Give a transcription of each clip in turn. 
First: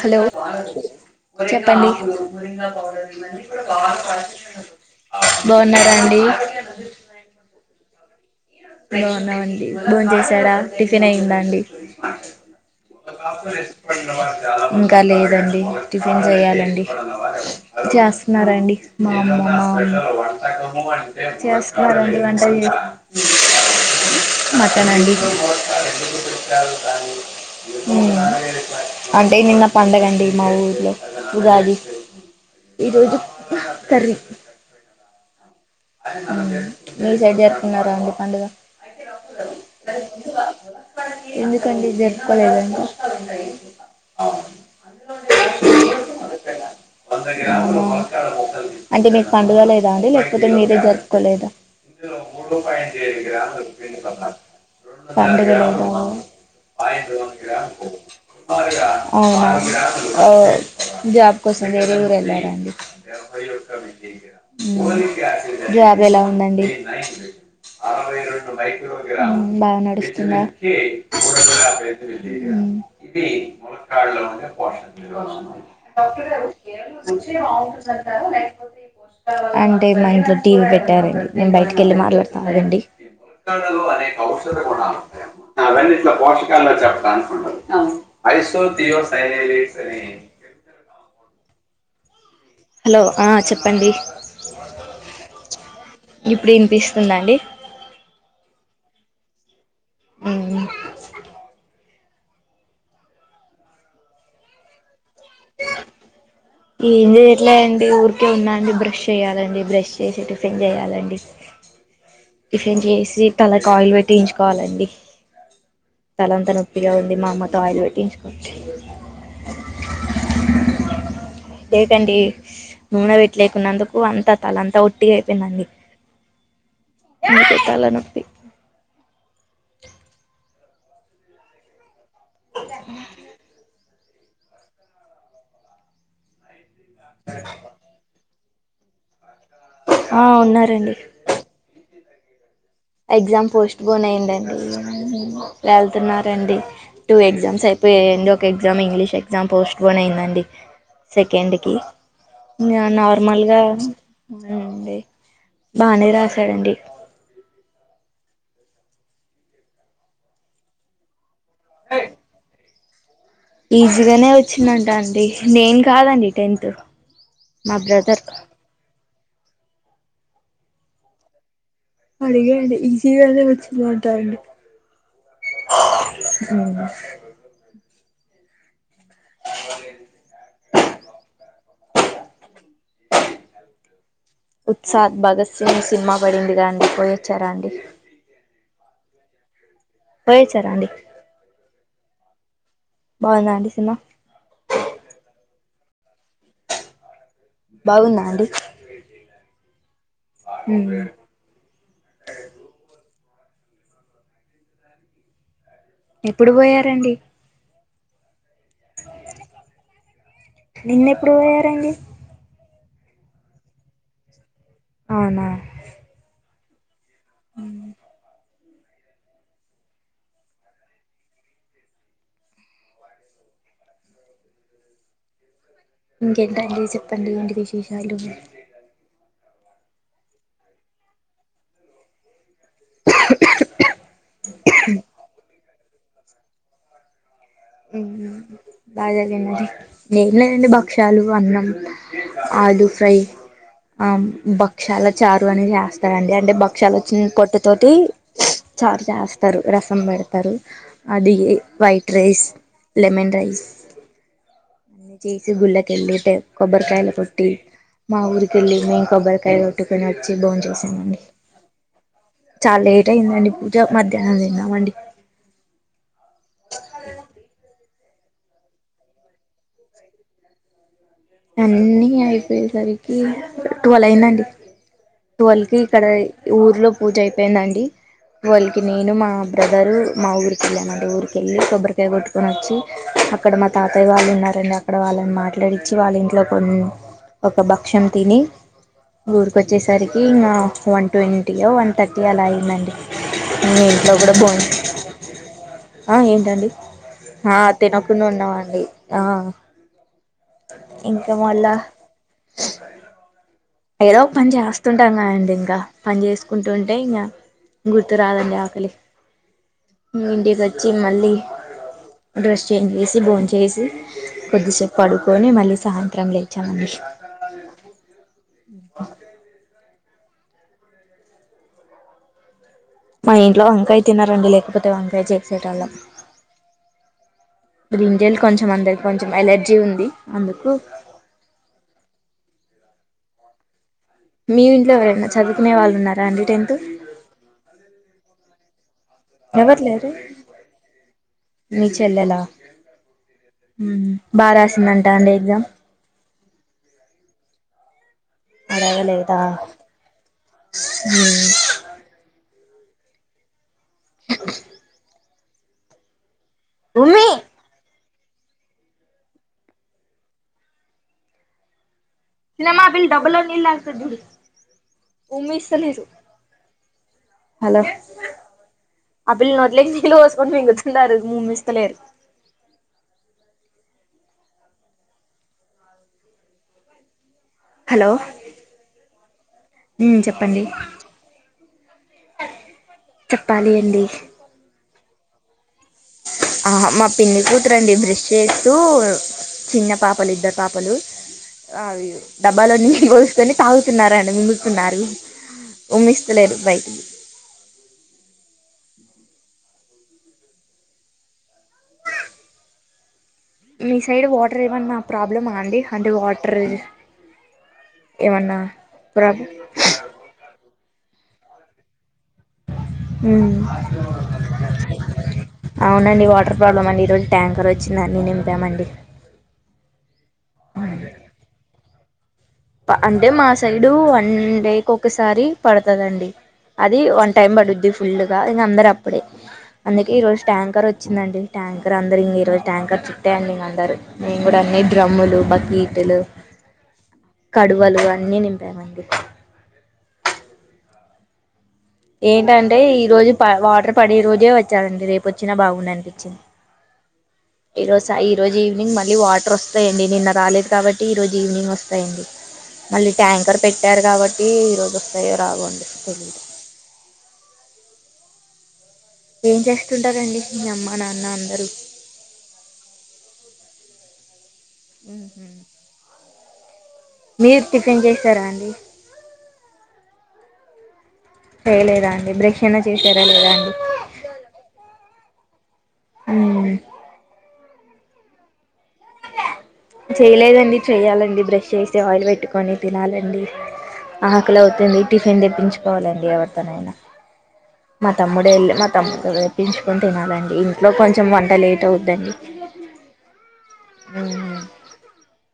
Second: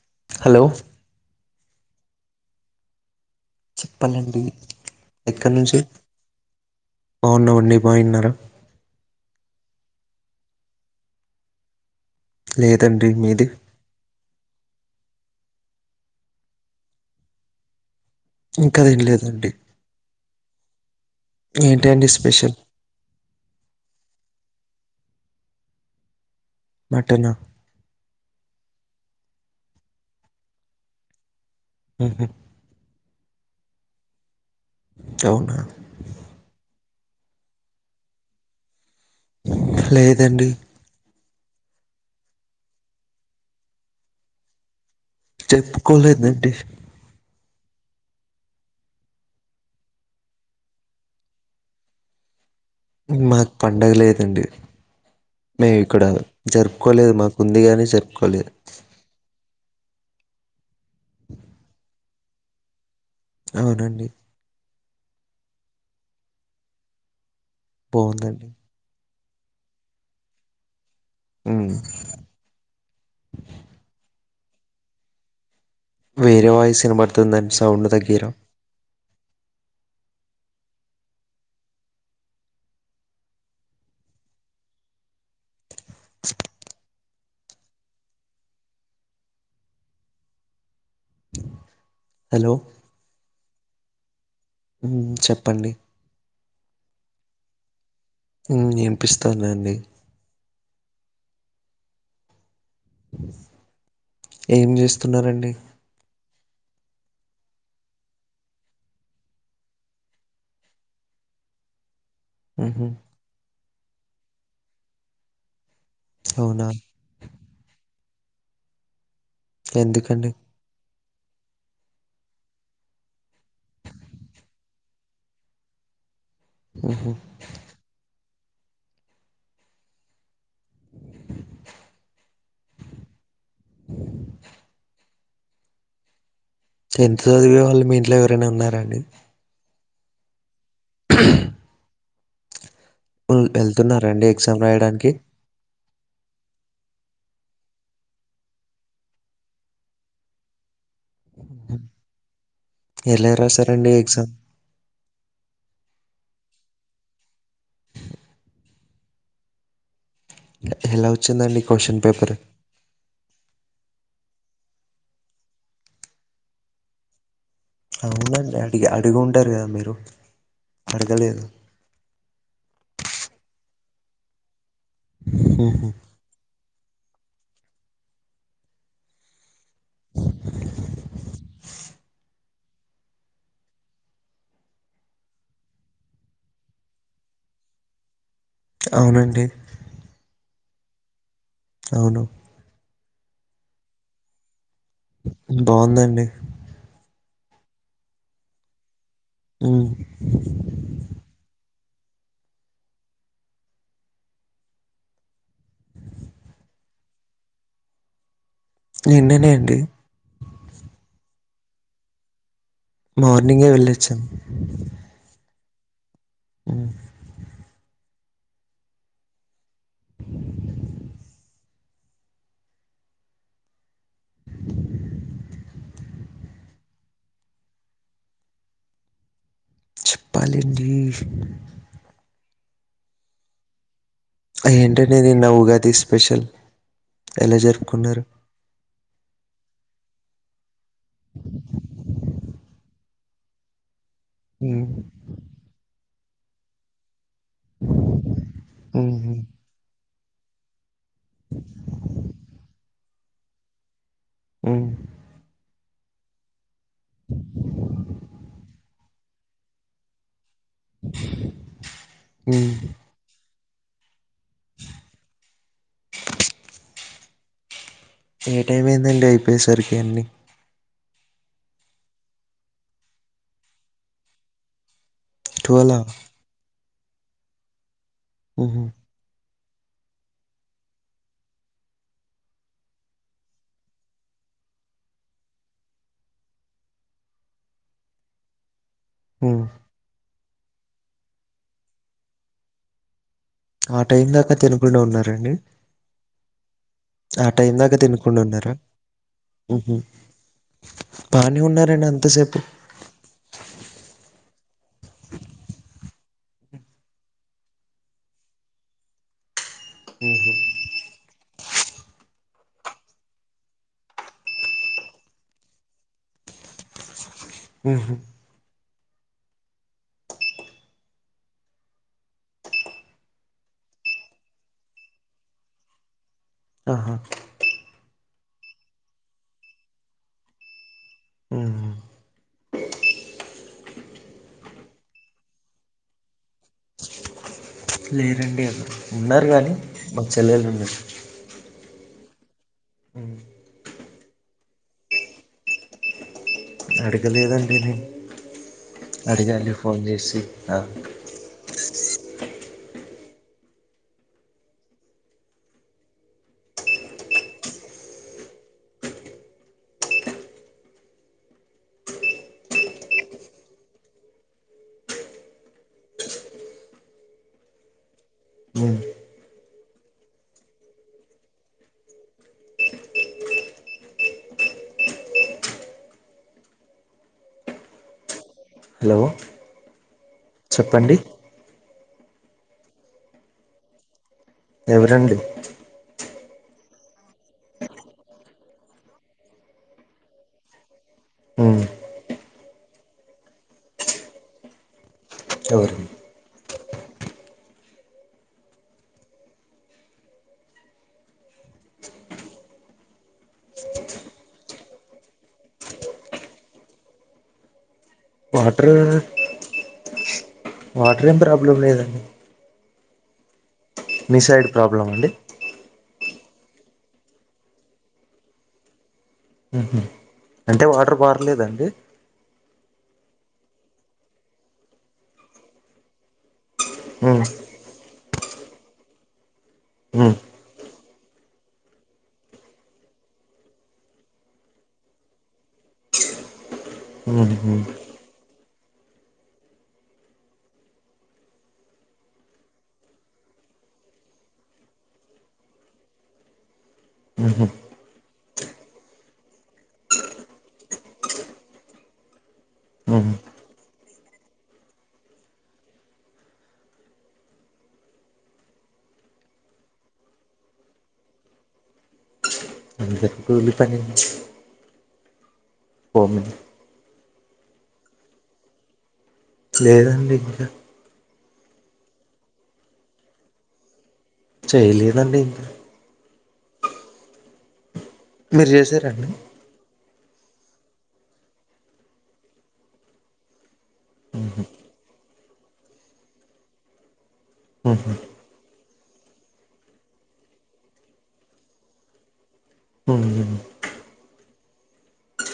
Hello చెప్ పాండి చెప్పాలండి ఎక్కడ నుంచి బాగున్నారా అండి బాగున్నవాడిని బాగున్నారు బాగున్నా అండి బాన్ చెసారా టిఫిన్ అయయిిందా అండి లేదండి మీది ఇంకా లేదండి టిఫిన్ చెయ్యాలండి చేస్త న్నారండి ఇంకా మా అమ్మ తినలేదండి ఏంటండి చేస్తున్నారండి వంట స్పెషల్ మాట్నండి మటనా హ్మ్ అంటే నిన్న పండగండి మా ఊర్లో ఉగాది ఊహూ ఈరోజు సర అవునా ఉమ్ మీ సైడ్ ఎరుకున్నారా అండీ పండుగ లేదండి ఎందుకండి జరుకోలేదండి చెప్పుకోలేదండి ఉమ్ ఆ అంటే మీకు పండుగలు ఏదా అండి లే అతే మీరే జరుపుకోలేదు మాకు పండగ లేదండి పండగా మేము ఇక్కడ జరుపుకోలేదు మాకు ఉంది గాని జరుపుకోలేదు లేధా అవునా ఆ జాబ్ కోసం వేరే వేరు వెల్లారా అండీ ఎ రక్క [unintelligible] అవునండి విజయి హ్మ్ జాబ్ ఎలా ఉందండి బాగుందండి [unintelligible] బాగా నడుస్తుందా ఉమ్ ఉమ్ [unintelligible] వేరే వాయిస్ వినబడుతుందండి సౌండ్ తగ్గిరా ఐ అంటే మా ఇంట్లో టీవీ పెట్టరండి. నేను బయటకి వెళ్ళి మాట్లాడుతా ఆగండి. అవన్నిట్లో పోషకాల్లో చెప్తాను. అ హలో హలో ఆ చెప్ప ప్పండి ఉమ్ చెప్పండి ఇప్పుడు వినిపిస్తుందండి ఉం ఏంపిస్తుందండి ఉమ్ ఏం జేస్ తున్నారండి ఏం చేయట్లేండి ఊరికే ఉన్నా అండి బ్రష్ చెయ్యాలండి బ్రష్ చేసి టిఫిన్ చేయాలండి. టిఫిన్ ఊహూ చేసి తలకి ఆయిల్ పె పట్టించుకోవాలండి తలంత అవునా నొప్పిగా ఉంది మా అమ్మతో ఆయిల్ పెట్టించు [inaudible] ఎందుకండి లేదండి నూనె వెట్లేకున్నందుకు అంతా తలంతా ఒట్టిగా అయిపోయిందండి ఊహూ తలనొప్పి [inaudible] [inaudible] ఎంత చదివే వాళ్ళు మీ ఇంట్లో ఎవనన్నారండి ఆ ఉన్నాయి ండి హ్మ్. ఎగ్జామ్ పోస్ట్ పోన్ వెళ్తున్నారా అండి అయిందండి ఎగ్జామ్ రాయడానికి? వెళ్తున్నారండి టూ ఎగ్జామ్స్ అయిపోయయండి ఒక ఎగ్జామ్ ఇంగ్లీష్ ఎగ్జామ్ పోస్ట్పోన్ అయిందండి సెకండ్కి హుహు. ఎలా నార్మల్గా రాసారండి ఎగ్జామ్? డి బాగానే రాస కదండీ హలో వచ్చిందండి క్వశ్చన్ పేపర్ ఈజీగానే వచ్చిందంట అండి నేను కాదండి టెన్త్ మా బ్రదర్ అవునండి అడిగి అడుగు ఉంటారు కదా మీరు అడగలేదు అడిగే అడి ఈజీ అద వచ్చి మాంటాండి హ అ ఉత్సాద్ భగత్ సింగ్ సినిమా పడింది అండి పోయొచ్చారా అండి అవునండి రాడి అవును బాన్నాడి సినిమా బాగుందండి బాగుందా అండి హ్మ్. అ అ ఎప్పుడు పోయారండి నిన్ననే అండి నిన్నెప్పుడు పోయారండి మార్నింగే వెళ్ళొచ్చాం అవునా ఆ అ ఇంకేంటండి చెప్పండి ఏంటి విశేషాలు చెప్పలండి ఏంటనేదిన్ నావుగా అతి స్పెషల్ ఎలా జరుపుకున్నారు? బాగా జరిగింది నేను లేదండి భక్షలు అన్నం ఆలూ ఫ్రై ఆ హ్మ్. బక్ష్యాలా చారు అని జస్త అంటే అంటే భక్షలు వచ్చిన పొట్ట తోటి చార్ హుహు. చేస్తారు రసం పెడత తరి అది వైట్ రైస్ లమెన్ రయిస్ హ్మ్. అ చేసి గుల కిీట కొబ్బరికాయలు కొట్టి మా ఊరి కేళ్లి మేన్ కొబ్బ కై కొట్టుకోన్ నచ్చి బోన్ చేసామండి హ్మ్. చాలా లేట్ అయిందండి పూ ఇగ మధ్యాహ్నం తిన్నామండి ఏ టైం అయిందండి అయిపోయేసరికి అన్నీ అన్నీ అయిపోయేసరికి టువల్ అయిందండి ట్వెల్వ్ కి ఇక్కడ ఊర్లో పూజ అయిపోయిందండి టువల్కి హుహు. నేను మా మ్ బ్రదరు మా ఊరి కెళ్ళాము అండి ఊరి కేళ్ళి కొబ్బరికాయ కొట్టుకొని వచ్చి అక్కడ మా తాతయ్య వాళ్ళు ఉన్నారండి అక్కడ వాళ్ళని మాట్లాడి చ్చి వాళ్ళ ఇంట్లో కొన్ ఒక భక్ష్యం తిని ఊరికొ హ్మ్. వచ్చేసరికి ఇంగ వన్ ట్వంటీయో వన్ థర్టీ అలా అయ్యందండి మీ ఆ ఇంట్లో టైం కూడా దాకా బోన్ తినకుండా ఉన్నారండి ఆ ఏంటండి ఆ టైం దాకా తినకుండా ఉన్నామ్ ఉన్నారా అండి ఆ ఉహు ఇంకా బానే మళ్ళా ఉన్నారండి అంతసేపు ఏదో ఒక పని చేస్తుంటాం కదండి ఇంకా పని చేసుకుంటు ఉంటే ఇంగ గుర్తురాదండి ఆకలి హ్మ్ ఉహు ఇంటి కచ్చి మళ్ళీ డ్రెస్ చేంజ్ చేసి బోన్ చేసి కొద్దిసేపు పడుకొని మళ్ళీ సాయంత్రం లేచామండి హూ మ్ ఆ మా ఇంట్లో వంకాయ తినరండి లేకపోతే వంకాయ చేసే టోళ్ళం ఆహా ఇప్పుడు ఇంజెల్ కొంచెం అందరి కొంచెం ఎలర్జీ ఉంది అందుకు మ్ మీ ఇంట్లో ఎవరన్నా చదువుకునే వాళ్ళు ఉన్నారా అండి టెన్త్ లేరండి ఎవరూ ఉన్నారు కానీ ఎవరు లేరు మాక్ చెల్లెళ్ళు ఉన్నారు మీ అ ఉమ్ బా రాసిందంట అండి ఎగ్జామ్ అడగలేదండి నేన్ అడగ లేదా ఆ హుమ్ ఆ ఉమి చిన్నమ్మ ఆ పిల్ల డబ్బాలో నీ నీళ్ళు తాగుతది చూడు ఉ ఆ పిల్లలు నోట్లోకి నీళ్ళు పోసుకొని మింగుతున్నారు ఉమ్మిస్తలేరు హలో హలో మ్ చెప్ చెప్పండి చెప్పాలి అండి ఎవరండి ఆ మా పిన్ని కూతురండి బ్రష్ చేస్తూ చిన్న పాపలు ఇద్దరు పాపలు ఉ అవి డబ్బాలో నీల్లు పోసుకొని తాగుతున్నారండి మింగుతున్నారు ఎవరు ఉమిష్లేరు బాయి అ మీ సైడ్ వాటర్ ఏవన్నా ప్రాబ్లమా అండి అంటే వాటర్ ఏవన్నా వాటర్ ప్రా వాటర్ ఏం ప్రాబ్లం లేదండి హమ్ మీ సైడ్ ప్రాబ్లమా అండి అవునండి వాటర్ ప్రాబ్లం అండి ఈరోజు ట్యాంకర్ వచ్చిందన్నీ నింపామండి హ అంటే వాటర్ బర్లేదండి ఉ అంటే మా సైడు వన్ డేకి ఒకసారి పడతదండి అది వన్ ఉ టైమ్ పడుద్ది ఫుల్ ఇంగ అందరు అప్పుడే అందుకే ఈ ఉ రోజు ట్యాంకర్ వచ్చిందండి ట్యాంకర్ అందరు ఇంక ఈ రజు ట్యాంకర్ చుట్టేఅండి ఇంక అందరు నేను కూడా అన్ని డ్రమ్ములు, బకీట్లు ఉహు కడువలు అన్నీ నింపామండి ఏంటంటే ఈ రోజు ప వాటర్ పడే రోజే వచ్చాలండి రేపు ఒచ్చినా బాగుంది అనిపించింది ఉహు ఈరోజు స ఈరోజు ఈవినింగ్ మళ్ళీ వాటర్ వస్తాయంండి నిన్న రాలేదు కాబట్టి ఈ రోజు ఈవినింగ్ వస్తాయండి మళ్ళీ ట్యాంకర్ పెట్టారు కాబట్టి ఈ రోజు వస్తాయో రావండి తెలీదు ఏం చేస్తుంటారండి మీ అమ్మ నాన్న అందరూ? అ గుర్లి పని ఉ కోమ మీరు టిఫిన్ చేసారా అండి? లేదండి ఇంకా చేయలేదా అండి బ్రెషైనా చేసారా లేదా అండి చేయలేదండి ఇం మ్ మీరు చేసారాండి చేయలేదండి చేయాలండి బ్రెష్ చేసి ఆయిల్ వెట్టుకొని తినాలండి ఆకలవుతుంది టి ఫిన్ దెప్పించుకోవాలండి ఎవరితోనైనా మ తమ్ముడే ఎల్లి మ తమ్ముతో తెప్పించుకొని తినాలండి ఇంట్లో కొంచెం వంట లేట్ అవుద్దండి ఉం మ్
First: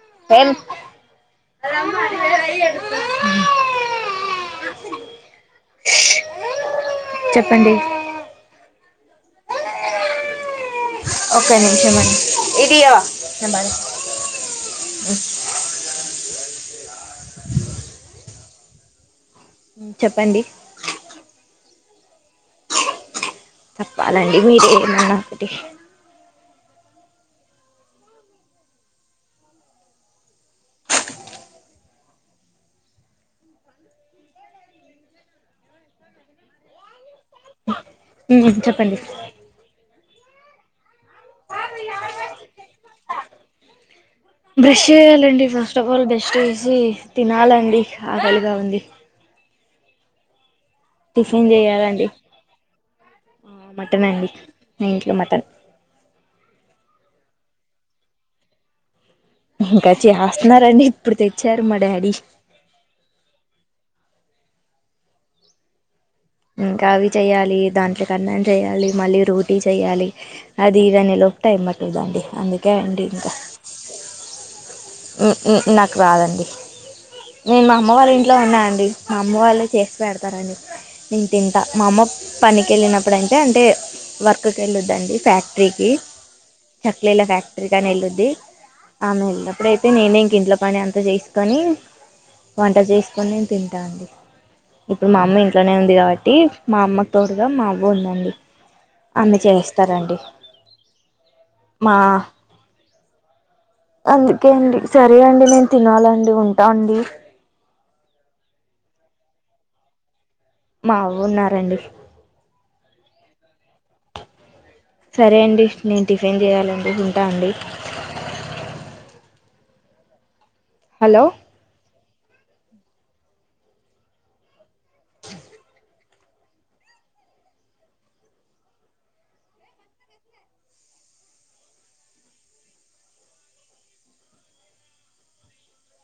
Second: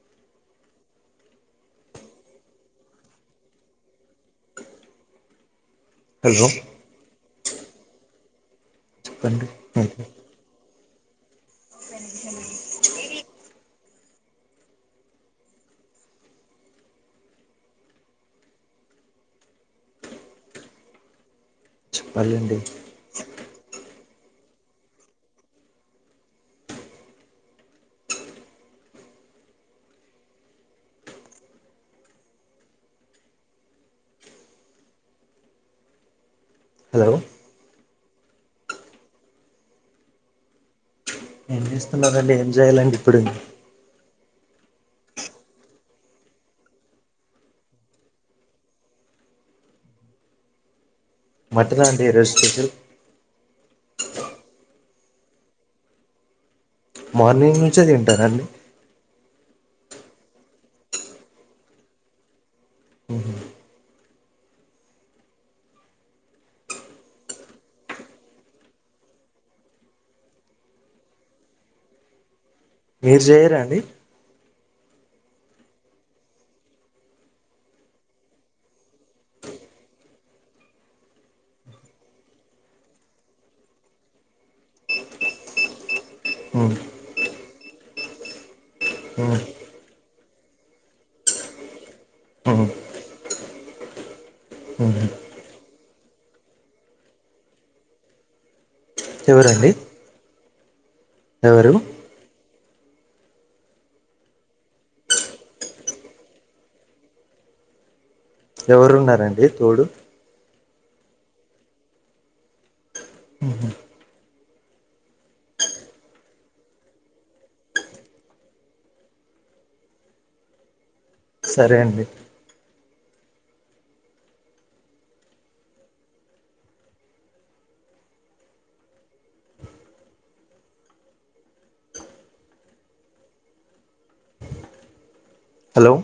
[unintelligible] హలో ప్పండి చెప్పండి క ఒకక నిమిష మండి మ్ చెప్పండి చెప్పాలండి చెప్పాలండి మీరేమన్న ఒకటి హలో మ్ చెప్పండి వేస్తున్నారండి ఎంజాయ్లాండి ఇప్పుడేను బ్రష్ చేయాలండి ఫస్ట్ ఆఫ్ ఆల్ బ్రష్ట్ వేసి తినాలండి ఆకలిగా ఉంది టిఫిన్ మటనా అండి చేయాలండి ఈరోజు స్పెషల్ టన్ అండి నీ ఇంట్లో మటన్ మార్నింగ్ నుంచి తింటారండి ఇంకా చేస్తన్నారండి ఇప్పుడు తెచ్చారు మా డాడీ ఇంకా అవి చెయ్యాలి దాంట్లోకి అన్నం చెయ్యాలి మళ్ళీ రోటీ చెయాలి అది ఇది అనేలోపు టైం పట్టుద్దండి అందు కకే అండి మీరు ఇంకా చేయరా అండి నాకు రాదండి నేను మా అమ్మ వాళ్ళ ఇంట్లో ఉన్నా అండి మా అమ్మ వాళ్ళే చేసి పెడతారండి నేను తింటా మా అమ్మ పనికి వెళ్ళినప్పుడంటే అంటే వర్క్కి వెళ్ళొద్దండి ఫ్యాక్టరీకి చక్లీల ఫ్యాక్టరీకి అని వెళ్ళొద్ది ఆమె వెళ్ళినప్పు ఇప్పుడైతే నేనే ఇంక ఇంట్లో పని అంతా చేసుకొని వంట చేసుకొని నేన్ తింటాండి ఇప్పుడు మా అమ్మ ఇంట్లోనే ఉంది కాబట్టి మా అమ్మకు తోడుగా మా అవ్వ ఉందండి అన్ని ఎవరండి చేస్తారండి ఎవరు మా అందుకే అండి సరే అండి నేను తినాలండి ఉంటా అండి ఎవరు ఉన్నారండి తోడు మ అవ్వ ఉన్నారండి సరే అండి నేను టిఫిన్ చేయాలండి ఉంటా అండి హలో సరే అండి హలో